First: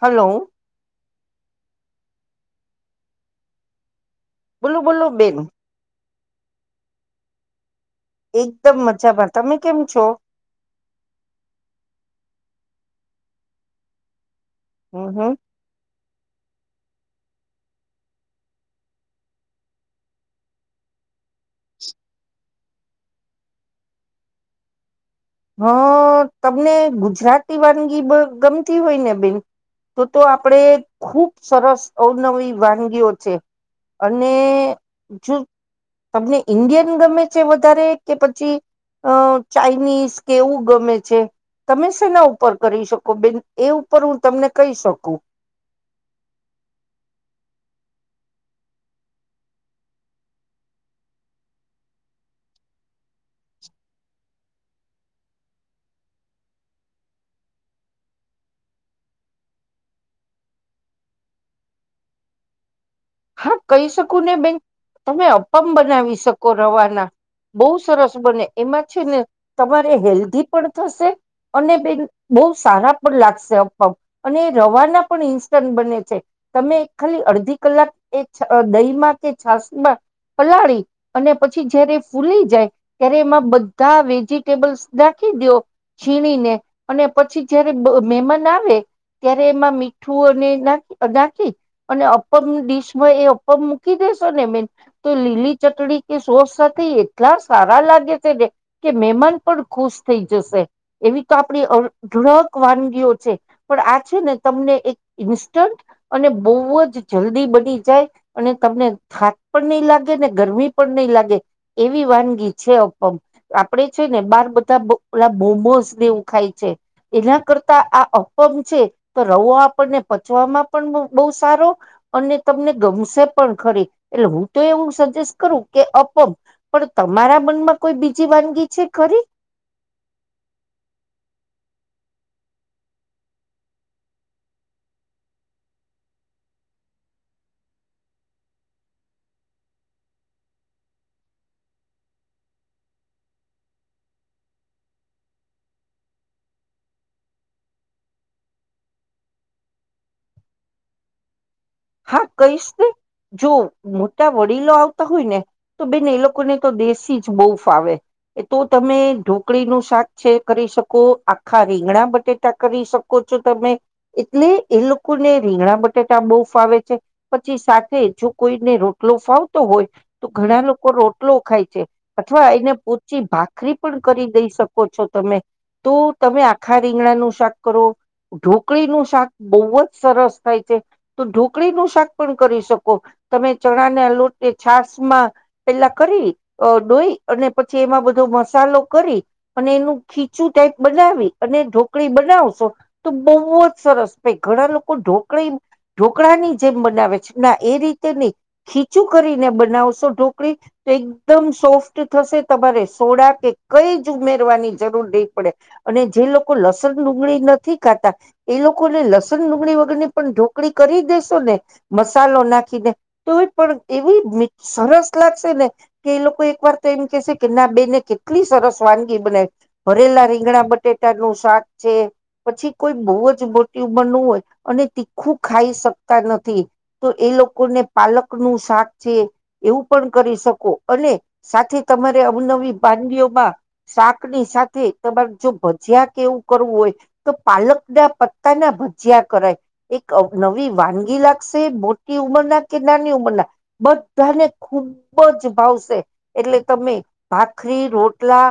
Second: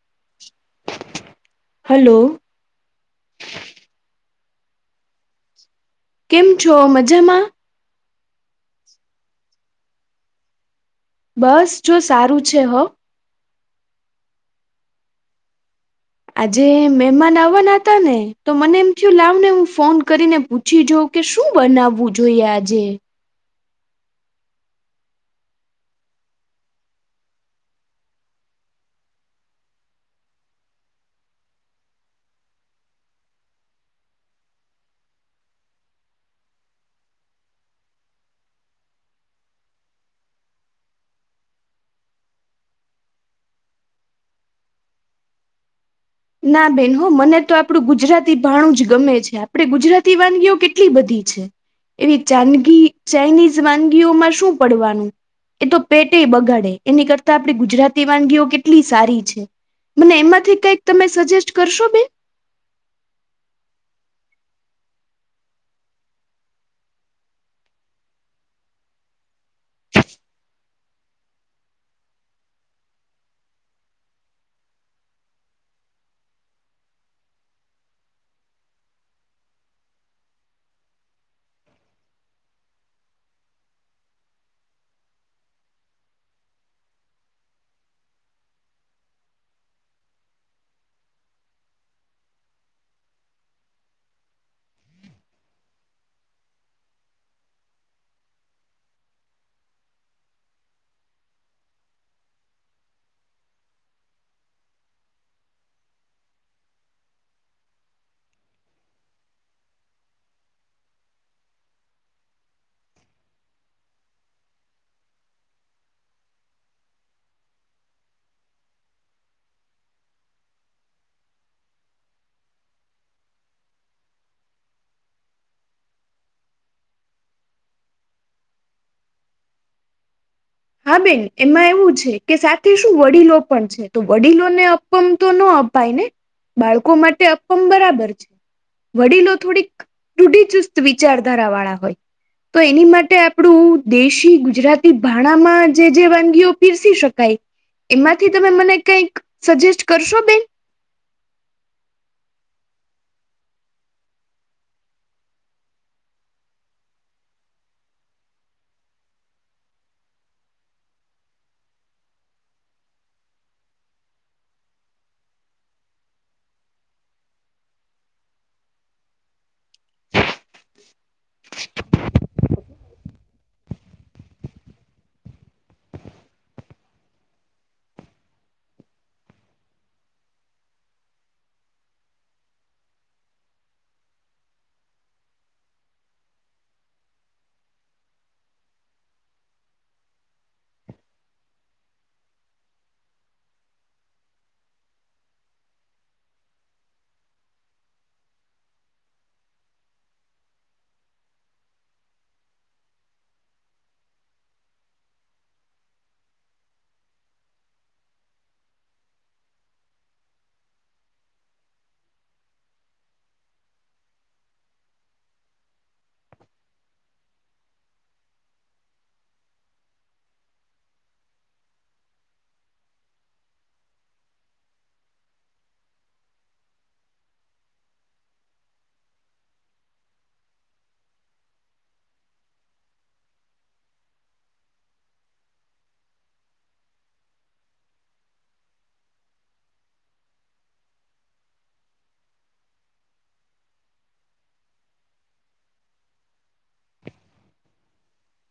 હાલો. Hello. બોલો બોલો બેન. કેમ છો મજમાં? એકદમ મજામાં તમે કેમ છો? બસ જો સારું છે હો. [inaudible] આજે મહેમાન આવવાના હતા ને તો મને એમ થય લાવ ને હું ફોન કરીને પૂછી જોવ કે શું બનાવવું જોઈએ આજે હ તમને ગુજરાતી વાનગી ગમતી હોય ને બેન તો તો આપણેે ખુબ સરસ અવનવી વાનગીઓ છે. અને જો તમને ઈન્ડિયન ગમે છે, વધારે કે પછી અ ચાાઈનીઝ કેવું ગમે છે. તમે શેના ઉપર કરી શકો બેન એ ઉપર હું તમને કહી શકું [inaudible] [unintelligible] ના બેન હો મને તો આપડું ગુજરાતી ભાણું જ ગમે છે, આપડે ગુજરાતી વાનગીઓ કેટલી બધી છે એવી ચાદગી ચાઇનીઝ વાનગીઓમાં શું પડવાનું એ તો પેટેય બગાડે એની કરતા આપણી ગુજરાતી વાનગીઓ કેટલી સારી છે. મને એમાંથી કઈક તમે સજેસ્ટ કરશો બેન? હા કહી શકું ને બેન તમે અપમ બનાવી શકો રવાના બહુ સરસ બને એમાં છે, ને તમારે હેલ્ધી પણ થશે અને બેન બહુ સારા પણ લાગશે અપમ અને રવાના પણ ઇન્સ્ટન્ટ બને છે. તમે ખાલી અડધી કલાક એ દહીમાં કે છાસ માં પલાળી અને પછી જયારે ફૂલી જાય ત્યારે એમાં બધા વેજીટેબલ્સને ખીદયો છીણીને અને પછી જયારે મેમાન આવે ત્યારે એમાં મીઠું અને નાખ નાખી અને અપમ ડીશ હ એ અપમ મૂકી દેેશો ને બેન તો લીલી ચટણી કે સોસ સાથે એટલા સારા લા [unintelligible] કે મેમાન પણ ખુશ થઈ જશે એવી તો આપણી અઢળક વાન ગીઓ છે, પણ આ છે, ને તમને એક ઇન્સ્ટન્ટ અને બહુ જ જલ્દી બની જાય અને તમને થાક પણ નહી લાગે ને ગરમી પણ નહી લાગે એવી વાનગી છે. અપમ આપણે છે, ને બાર બધા બ મોસનેવું ખાય છે, એના કરતા આ અપમ છે, તો રવો આપણને પચવામાં પણ બવ સારો અને તમને ગમશે પણ ખરી એટલે હું તો એવું સજેસ્ટ કરું કે અપમ પણ તમારા મનમાં કોઈ બીજી વાનગી છે ખરી? [inaudible] [unintelligible] હા બેન એમાં એવું છે, સાથે શું વડીલો પણ છે, તો વડીલોને અપમ તો નો અપાઈ ને બાળકો માટે અપમ બરાબર છે. વડીલો થોડીક ડૂઢી ચુસ્ત વિચારધારા વાળા હોય તો એની માટે આપણું દેશી ગુજરાતી ભા ણામાં જે જે વાનગીઓ પીરસી શકાય એમાંથી તમે મને કઈક સજેસ્ટ કરશો બેન? હા કઈશ ને જો મોટા વડીલો આવતા હોય ને તો બેન એ લોકોને તો દેશી જ બોવ ફાવે એ તો તમે ઢોકળીનું શાક છે, કરી શકો, આખા રીંગણા બટેટા કરી શકો છો તમે એટલે એ લોકોને રીંગણા બટેટા બોવ ફાવે છે, પછી સાથે જો કોઈને રોટલો ફાવતો હોય તો ઘણા લોકો રોટલો ખાય છે, અથવા એને પોચી ભાખરી પણ કરી દઈ શકો છો તમે તો તમે આખા રીંગણાનું શાક કરો ઢોકળીનું શાક બોવ જ સરસ થાય છે. તો ઢોકળી નું શાક પણ કરી શકો તમે ચણા ના લોટ છાસ માં પેલા [unintelligible] ડોઈ અને પછી એમાં બધો મસાલો કરી અને એનું ખીચું ટાઈપ બના વી અને ઢોકળી બનાવશો તો બોવ જ સરસ ભઈ ઘણા લોકો ઢોકળી ઢોકળા ની જેમ બનાવે છે ના એ રીતે નઇ, ખીચું કરીને બનાવશો ઢોકળી. એકદમ સોફ્ટ થશે તમારે સોડા કે કઈ જ ઉમેરવાની જરૂર નઈ પડે. અને જે લોકો લસણ ડુંગળી નથી ખાતા, એ લોકોને લસણ ડુંગળી વગરની પણ ઢોકડી કરી દેેશો ને, મસાલો નાખીને, તો પણ એવી સરસ લાગશે. કે એ લોકો એક વાર તો એમ કે કે ના બેને કેટલી સરસ વાનગી બનાવી, ભરેલા રીંગણા બટેટા નું શાક છે, પછી કોઈ બહુ જ મોટી ઉમર નું હોય, અને આખું ખાઈ શકતા નથી, તો એ લોકોને પાલક નું શાક છે, એવું પણ કરી શકો અને સાથે તમારે અવનવી વાનગીઓમાં. શાક ની સાથે તમારે જો ભજીયા કે એવું કરવું હોય, તો પાલક ના પત્તાના ભજીયા કરાય, એક નવી વાનગી લાગશે મોટી ઉંમરના કે નાની ઉંમરના, બધાને ખૂબ જ ભાવશે, એટલે તમે ભાખરી રોટલા.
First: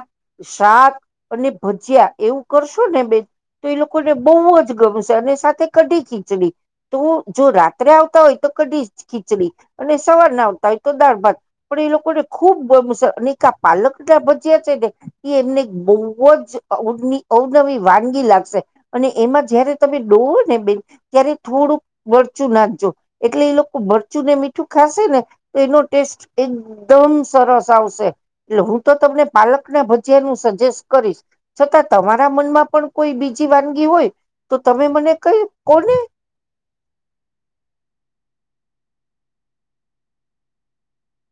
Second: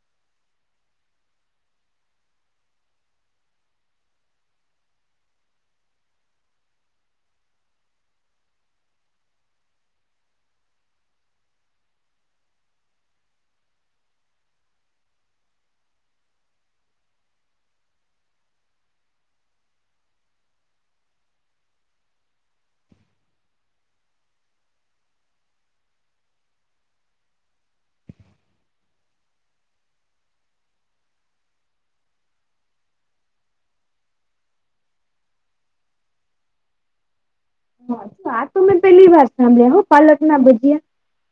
શાક અને ભજીયા એવું કરશુ ને બે તો એ લોકોને બવ જ ગમશે અને સાથે કઢી ખીચડી, તો જો રાત્રે આવતા હોય તો કઢી ખીચડી, અને સવાર ના આવતા હોય તો દાળભાત, પણ એ લોકોને ખુબ‌ ગમશે અને પાલક એટલા ભજ્યા છે ને, એ એમને બ બોવ જ અવ અવનવી વાનગી લાગશે, અને એમાં જયારે તમે ડોવો ને બે ત્યારે થોડુંક મરચું નાખજો, એટલે એ લોકો મરચું ને મીઠું ખાશે ને, તો એનો ટેસ્ટ એકદમ સરસ આવશે, એટલે હું તો તમને પાલક ના ભજિયાંનું સજેસ્ટ કરીશ. છતાં તમારા મનમાં પણ કોઈ બીજી વાનગી હોય, તો તમે મને કઈ કહી‌ શકો. ઓને. હા આ તો મેં પેલી વાર સાંભળ્યા હ પાલક ના ભજિયાં.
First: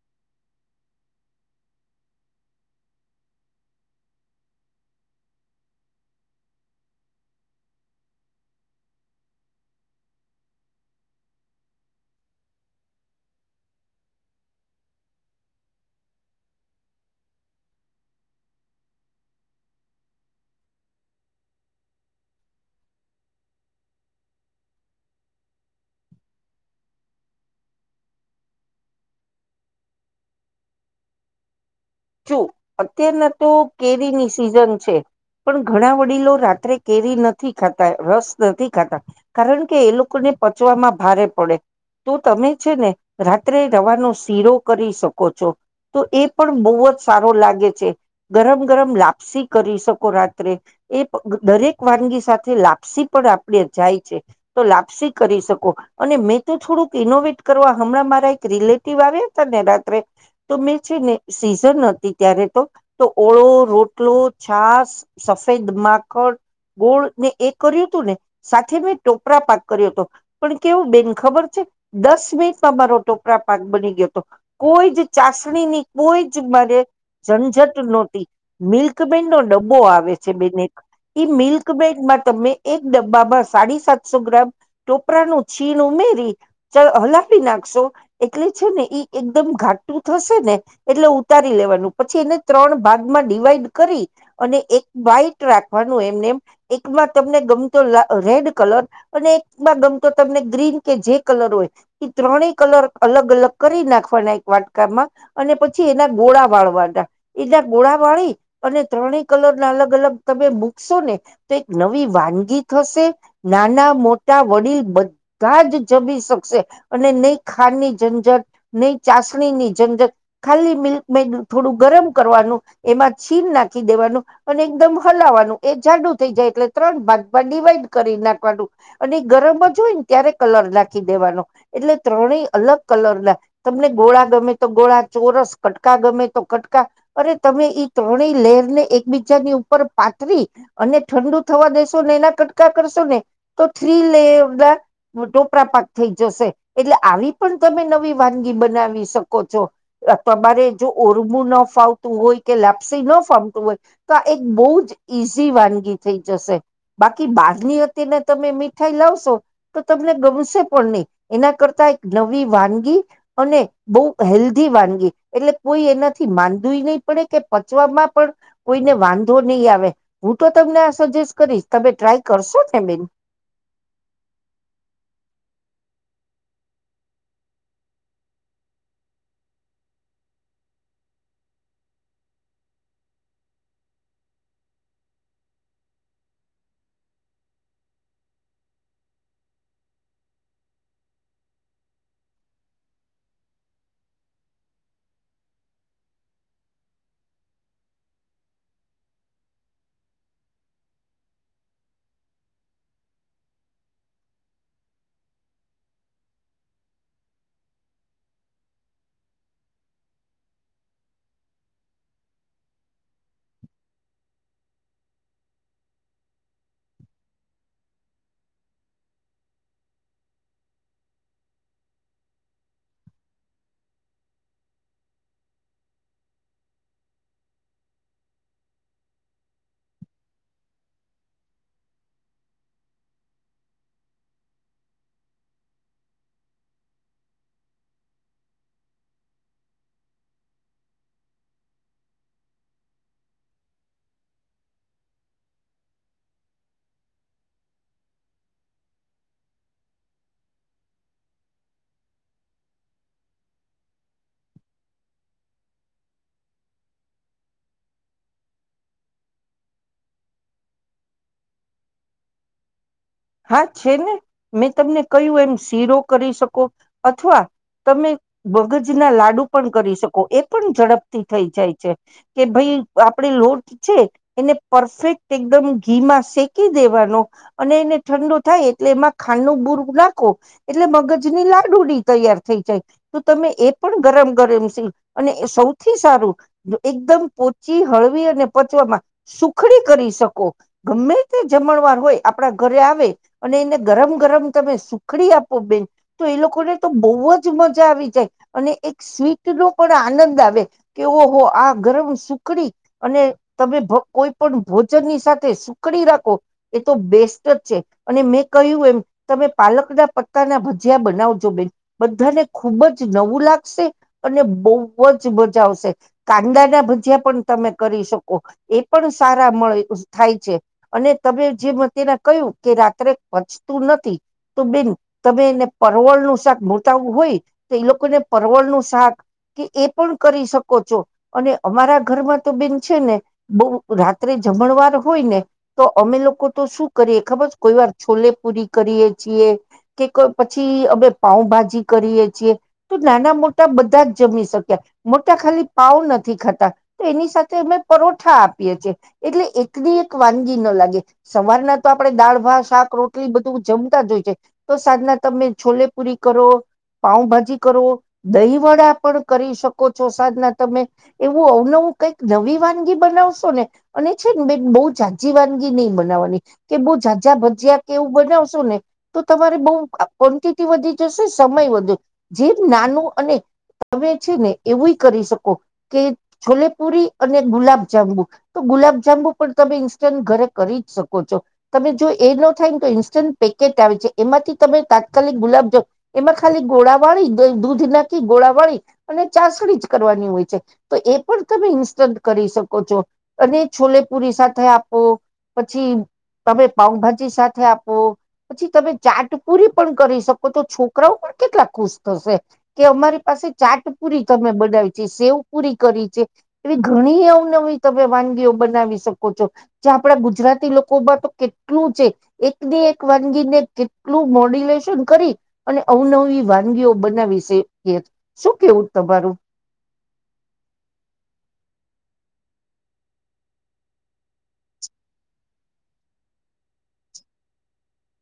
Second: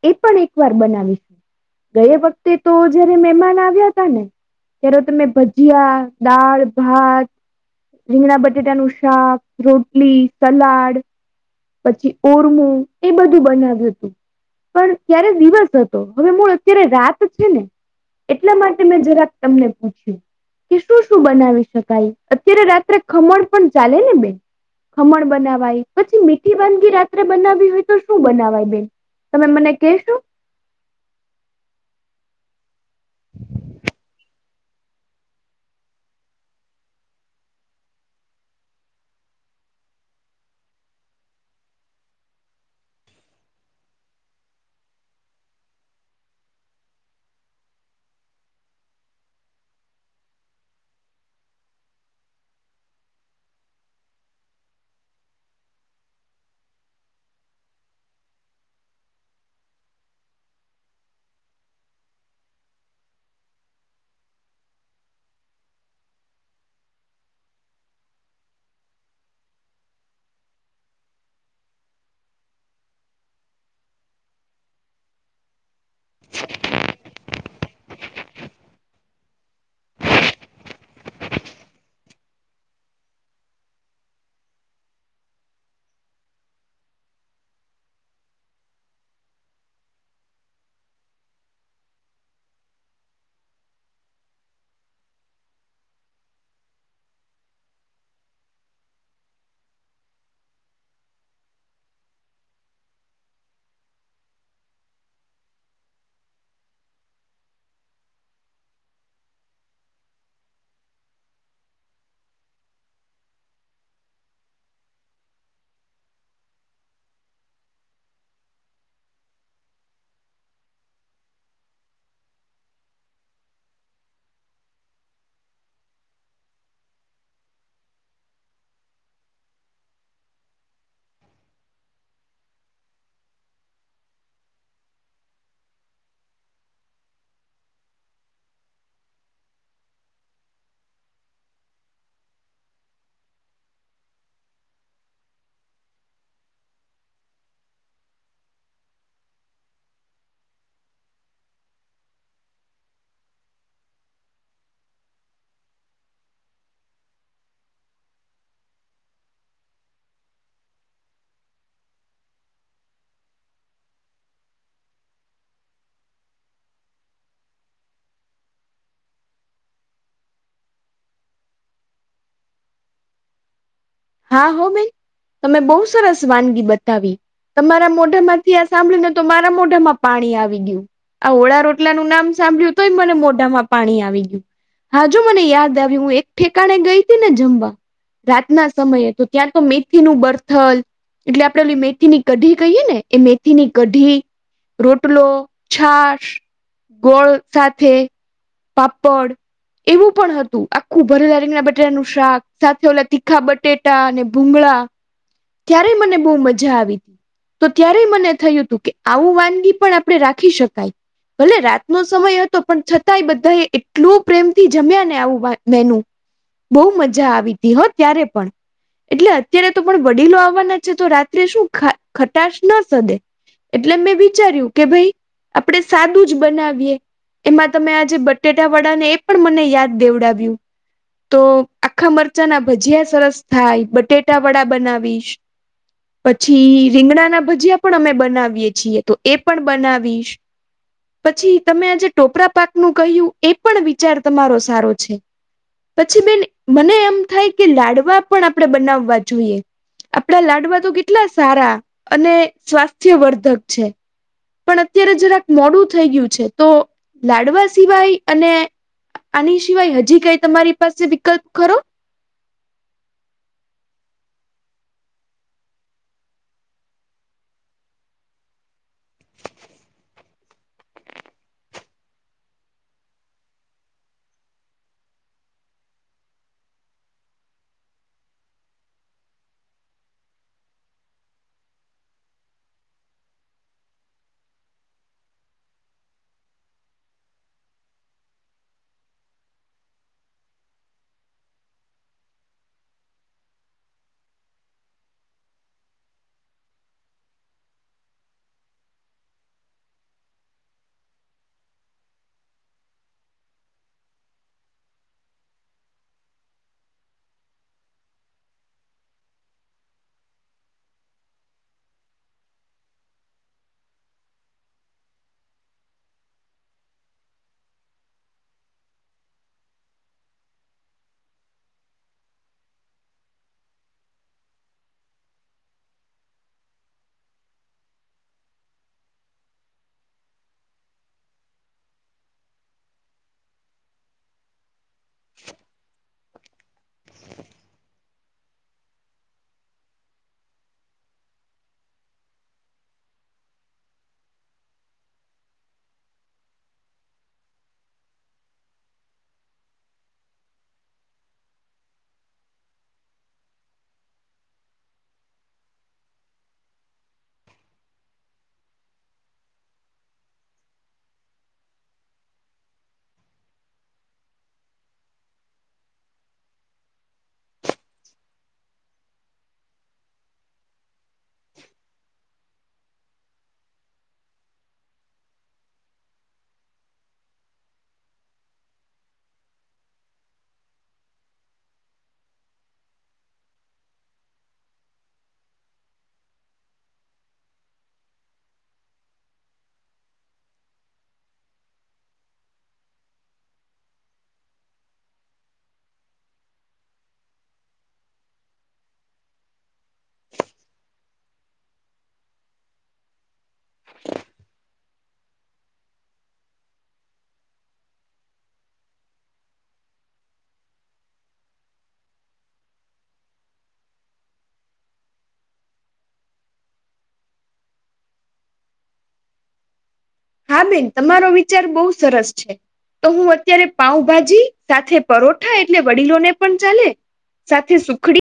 એ પણ એક વાર બનાવી, ગયા વખતે તો જયારે મહેમાન આવ્યા હતા ને. હેડો તમે ભજિયાં, દાળ ભાત. રીંગણા બટેટાં નું શાક રોટલી સલાડ. પછી ઓરમું એ બધું બનાવ્યું તું. પણ ત્યારે દિવસ હતો હવે મૂળ અત્યારે રાત છે ને. એટલાં માટે મેં જરાક તમને પૂછયું. કે શું શું બનાવી શકાય અત્યારે રાત્રે ખમણ પણ ચાલે ને બેન? ખમણ બનાવાય પછી મીઠી વાનગી રાત્રે બનાવી હોય તો શું બનાવાય બેન? તમે મને કહેશો? જો અત્યારના તો કેરીની સિઝન છે. પણ ઘણાં વડીલો રાત્રે કેરી નથી ખાતાં રસ નથી ખાતા, કારણ કે એ લોકો ને પચવામાં ભારે પડે. તો તમે છે ને રાત્રે રવાનો શીરો કરી શકો છો. તો એ પણ બહુ જ સારો લાગે છે, ગરમ ગરમ લાપસી કરી શકો રાત્રે, એ દરેક વાત મૂકી સાથે લાપસી પણ આપી જાય છે, તો લાપસી કરી શકો, અને મેં તો થોડું એનો વેટ કરવા હમણાં મારા એક રિલેટિવ આવ્યા હતા ને રાત્રે, તો મેં છે ને સિઝન ત્યારે તો તો, ઓળો રોટલો છાશ સફેદ માખણ. ગોળ ને એ કર્યું હતું ને, સાથે મેં ટોપરાપાક કર્યો હતો પણ કેવું બેન ખબર છે. દસ મિનિટમાં મારો ટોકરાપાક બની ગયો હતો, કોઈ જ ચાસણીની કોઈ જ મારે ઝંઝટ નહોતી, મિલ્કમેડ નો ડબ્બો આવે છે બેન એક. મિલ્ક બેગમાં તમે એક ડબ્બામાં સાડા સાતસો ગ્રામ કોપરાનું છીણ ઉમેરી, હલાવી નાખશો, એટલે છે ને એકદમ તુ થશે ને, એટલે ઉતારી લેવાનું. પછી એને ત્રણ ભાગમાં ડિવાઈડ કરી, અને એક વ્હાઈટ રાખવાનું એમને આમાં તમને ગમતો રેડ કલર, અને એકમાં ગમતો તમને ગ્રીન કે જે કલર હોય. એ ત્રણેય અલર અલગ અલગ કરી નાખવાના એક વાટકામાં, અને પછી એના ગોળા વાળવાના. એના ગોળા વાળી અને ત્રણેય કલરના અલગ અલગ તમે મૂકશો ને, તો એક નવા વાનગી થશે નાના-મોટા વડીલ બધા જ જમી શકશે અને નહી ખાંડની ઝંઝટ નહી ચાસણી ની ઝંઝટ ખાલી મિલ્ક મેડ થોડું ગરમ કરવાનું એમાં છીન નાંખી દેવાનું અને એકદમ હલાવાનું એ જાડું થઈ જાય એટલે ત્રણ ભાગમાં ડિવાઈડ કરી નાખવાનું અને ગરમ જ હોય ને ત્યારે કલર નાખી દેવાનો એટલે ત્રણેય અલગ કલરના તમને ગોળા ગમે તો ગોળા ચોરસ કટકા ગમે અને તમે ત્રણે લેહરના એકબીજા ઉપર પાધરી અને ઠડું થવા દેશોને એના કટકા કરશો ને તો ત્રણ લેહરના ટોપરા પાક થઈ જશે એટલે આવી પણ તમે નવી વાનગી બનાવી શકો છો તમારે જો. ઓરમું ન ફાવતું હોય કે લાપ્સી ન ફામતું હોય તો આ એક બહુંજ ઈઝી વાનગી થઈ જશે બાકી બહારની હતી ને તમે મીઠાઈ લાવશો તો તમને ગમશે પણ નહી એના કરતા એક નવી વાનગી અને બહુ હેલ્ધી વાનગી એટલે કોઈ એનાથી માદુંએ નહી પડે કે પચવામાં પણ વાધો નહી આવે હુંતો સજેસ્ટ કરીશ. તમે ટ્રાય કરશો બેન? હા હો, બેન તમે બહુ સરસ વાનગી બતાવી. તમારા મોઢા માંથી આ સાંભળ્યું ને તો મારા મોઢામાં પાણી આવી ગયું. આ ઓળા રોટલા નું નામ સાંભળ્યું તોય મને મોઢામાં પાણી આવી ગયું. હાજો મને યાદ આવી. હું એક ઠેકાણે ગઈ હતી ને જમવા રાતના. સમયે તો ત્યાં તો મેથી નું બર્થલ. એટલે આપડે મેથીની કઢી કહીએ ને એ મેથીની કઢી. રોટલો છાાસ ગોળ સાથે. પાપડ. એવું પણ હતું આખું ભરેલા રીંગના બટાટાનું શાક સાથે ઓલા તીખા બ. ટેટા અને ભુંગળા, ત્યારે મને બહુ મજા આવી હતી. તો ત્યારે મને થયું હતું કે આવું વાનગી પણ આપણે રાખી શકાય. ભલે રાતનો સમય હતો પણ છતાંય બધા એ એટલું પ્રેમથી જમ્યા ને આવું મેનું. બહુ મજા આવી હતી હો ત્યારે પણ. એટલે અત્યારે તો પણ વડીલો આવવાના છે. તો રાત્રે શું ખટાશ ના સધે. એટલે મેં વિચાર્યું કે ભાઈ આપણેે સાદું જ બનાવીએ. એમાં તમે આજે બટેટા વડા ને એ પણ મને યાદ દેવડાવ્યું. તો આખા મરચાં ના ભજીયા સરસ થાય બટેટા વડા બનાવીશ. પછી રીંગણાના ભજીયા પણ અમે બનાવીએ છીએ તો એ પણ બનાવીશ. પછી તમે આજે ટોપરા પાકનું કહ્યું એ પણ વિચાર તમારો સારો છે. પછી બેન, મને એમ થાય કે લાડવા પણ આપણે બનાવવા જોઈએ. આપડા લાડવા તો કેટલા સારા અને સ્વાસ્થ્યવર્ધક છે. પણ અત્યારે જરાક મોડું થઈ ગયું છે. તો લાડવા સિવાય અને. આની સિવાય હજી કઈ તમારી પાસે વિકલ્પ ખરો. હા, છે ને મેં તમને કહું એમ શીરો કરી શકો અથવા. તમે ભગજ ના લાડુ પણ કરી શકો એ પણ ઝડપથી થઈ જાય છે કે ભાઈ. આપડે લોટ છે એને પરફેક્ટ એકદમ ઘીમાં શેકી દેવાનો અને એને. ઠંડુ થાય એટલે એમાં ખાંડનું બુરું નાખો એટલે ભગજની લાડુડી તૈયાર થઈ જાય. તો તમે એ પણ ગરમ ગરમ સી અને સૌથી સારું એકદમ પોચી હળ. પચવામાં સુખડી કરી શકો ગમે તે જમણવાર હોય આપણા ઘરે આવે. અને એને ગરમ ગરમ તમે સુખડી આપો બેન તો એ લોકોને તો બહુ જ મજા આવે. આવી જાય અને એક સ્વીટ નો પણ આનંદ આવે કે ઓહ આ ગરમ સુખડી. અને તમે કોઈ પણ ભોજનની સાથે સુકડી રાખો એ તો બેસ્ટ જ છે. અને મેં કહ્યું એમ તમે પાલકના પત્તાના ભજીયા બનાવજો બેન બધાને ખૂબ જ. નવું લાગશે અને બહુ જ મજા આવશે કાંદાના ભજીયા પણ તમે. કરી શકો એ પણ સારા મળે થાય છે. અને તમે જે તેમા કયું. કે રાત્રે પચતું નથી તો બેન તમે એને પરવળ નું શાક ભાવતું હોય. એ લોકોને પરવળ નું શાક કે એ પણ કરી શકો છો અને અમારા ઘરમાં તો. છે ને બ રાત્રે જમણવાર હોય ને તો અમે લોકો તો શું કરીએ ખબર. કોઈ વાર છોલેપુરી કરીએ છીએ કે પછી અમે પાઉભાજી કરીએ છીએ, તો નાના મોટા બધા જ જમી શક્યા મોટા ખાલી પાાવ નથી ખાતા તો એની સાથે, અ પરોઠા આપીએ એટલે એક દ એક વાનગી ન લાગે, સવારના તો આપણેે દાળ. શાક રોટલી બધું જમતા જ હોય છે, તો સાંજના તમે છોલેપુરી કરો, પાઉભાજી કરો, દહીં વડા પણ કરી શકો છો સાદના તમે એવું અવનવું, કઈક નવી વાનગી બનાવશોને, અને છે ને બે બહ જા વાનગી નહી બનાવાની કે બ જા જા ભજીયા કેવું બનાવશો ને તો તમારે બહ ક્વોન્ટિટી વધી જશે સમય વધુ, જે નાનું અને તમે છે ને એવું કરી શકો કે છોલેપુરી, અને ગુલાબ જાંબુ તો ગુલાબ જાંબુ પણ તમે ઇન્સ્ટન્ટ ઘરે કરી જ શકો છો તમે જો. એ ન થાય ને તો ઇન્સ્ટન્ટ પેકેટ આવે છે. એમાંથી તમે તાત્કાલિક ગુલાબજામુન એમાં ખાલી ગોળાવાળ, દૂધ નાખી ગોળા વાળી અને ચાસણી જ કરવાની હોય છે, તો એ પણ તમે ઇન્સ્ટ કરી શકો છો અને છોલેપુરી સાથે આપો પછી તમે પાઉભાજી સાથે આપું, પછી તમે ચાટ પૂરી પણ કરી શકો તો છોકરાઓ પણ કેટલા ખુશ થશે કે અમારી પાસે ચાટપુરી તમે બનાવી સેવ પૂરી કરી છે, એવી ઘણી અવનવી તમે વાનગીઓ બનાવી શકો છો. આપડા ગુજરાતી લોકોમાં તો કેટ કેટલું છે એકની એક વાનગીને કેટલું મોડ્યુલેશન કરી અને અવનવી વાની વિડિઓ બનાવી શ શું કેવું તમારું હા, બેન તમારો વિચાર બહુ સરસ છે. તો હું અત્યારે પાઉભાજી સાથે પરોઠા એટલે વડીલોને પણ ચાલે સાથે સુખડી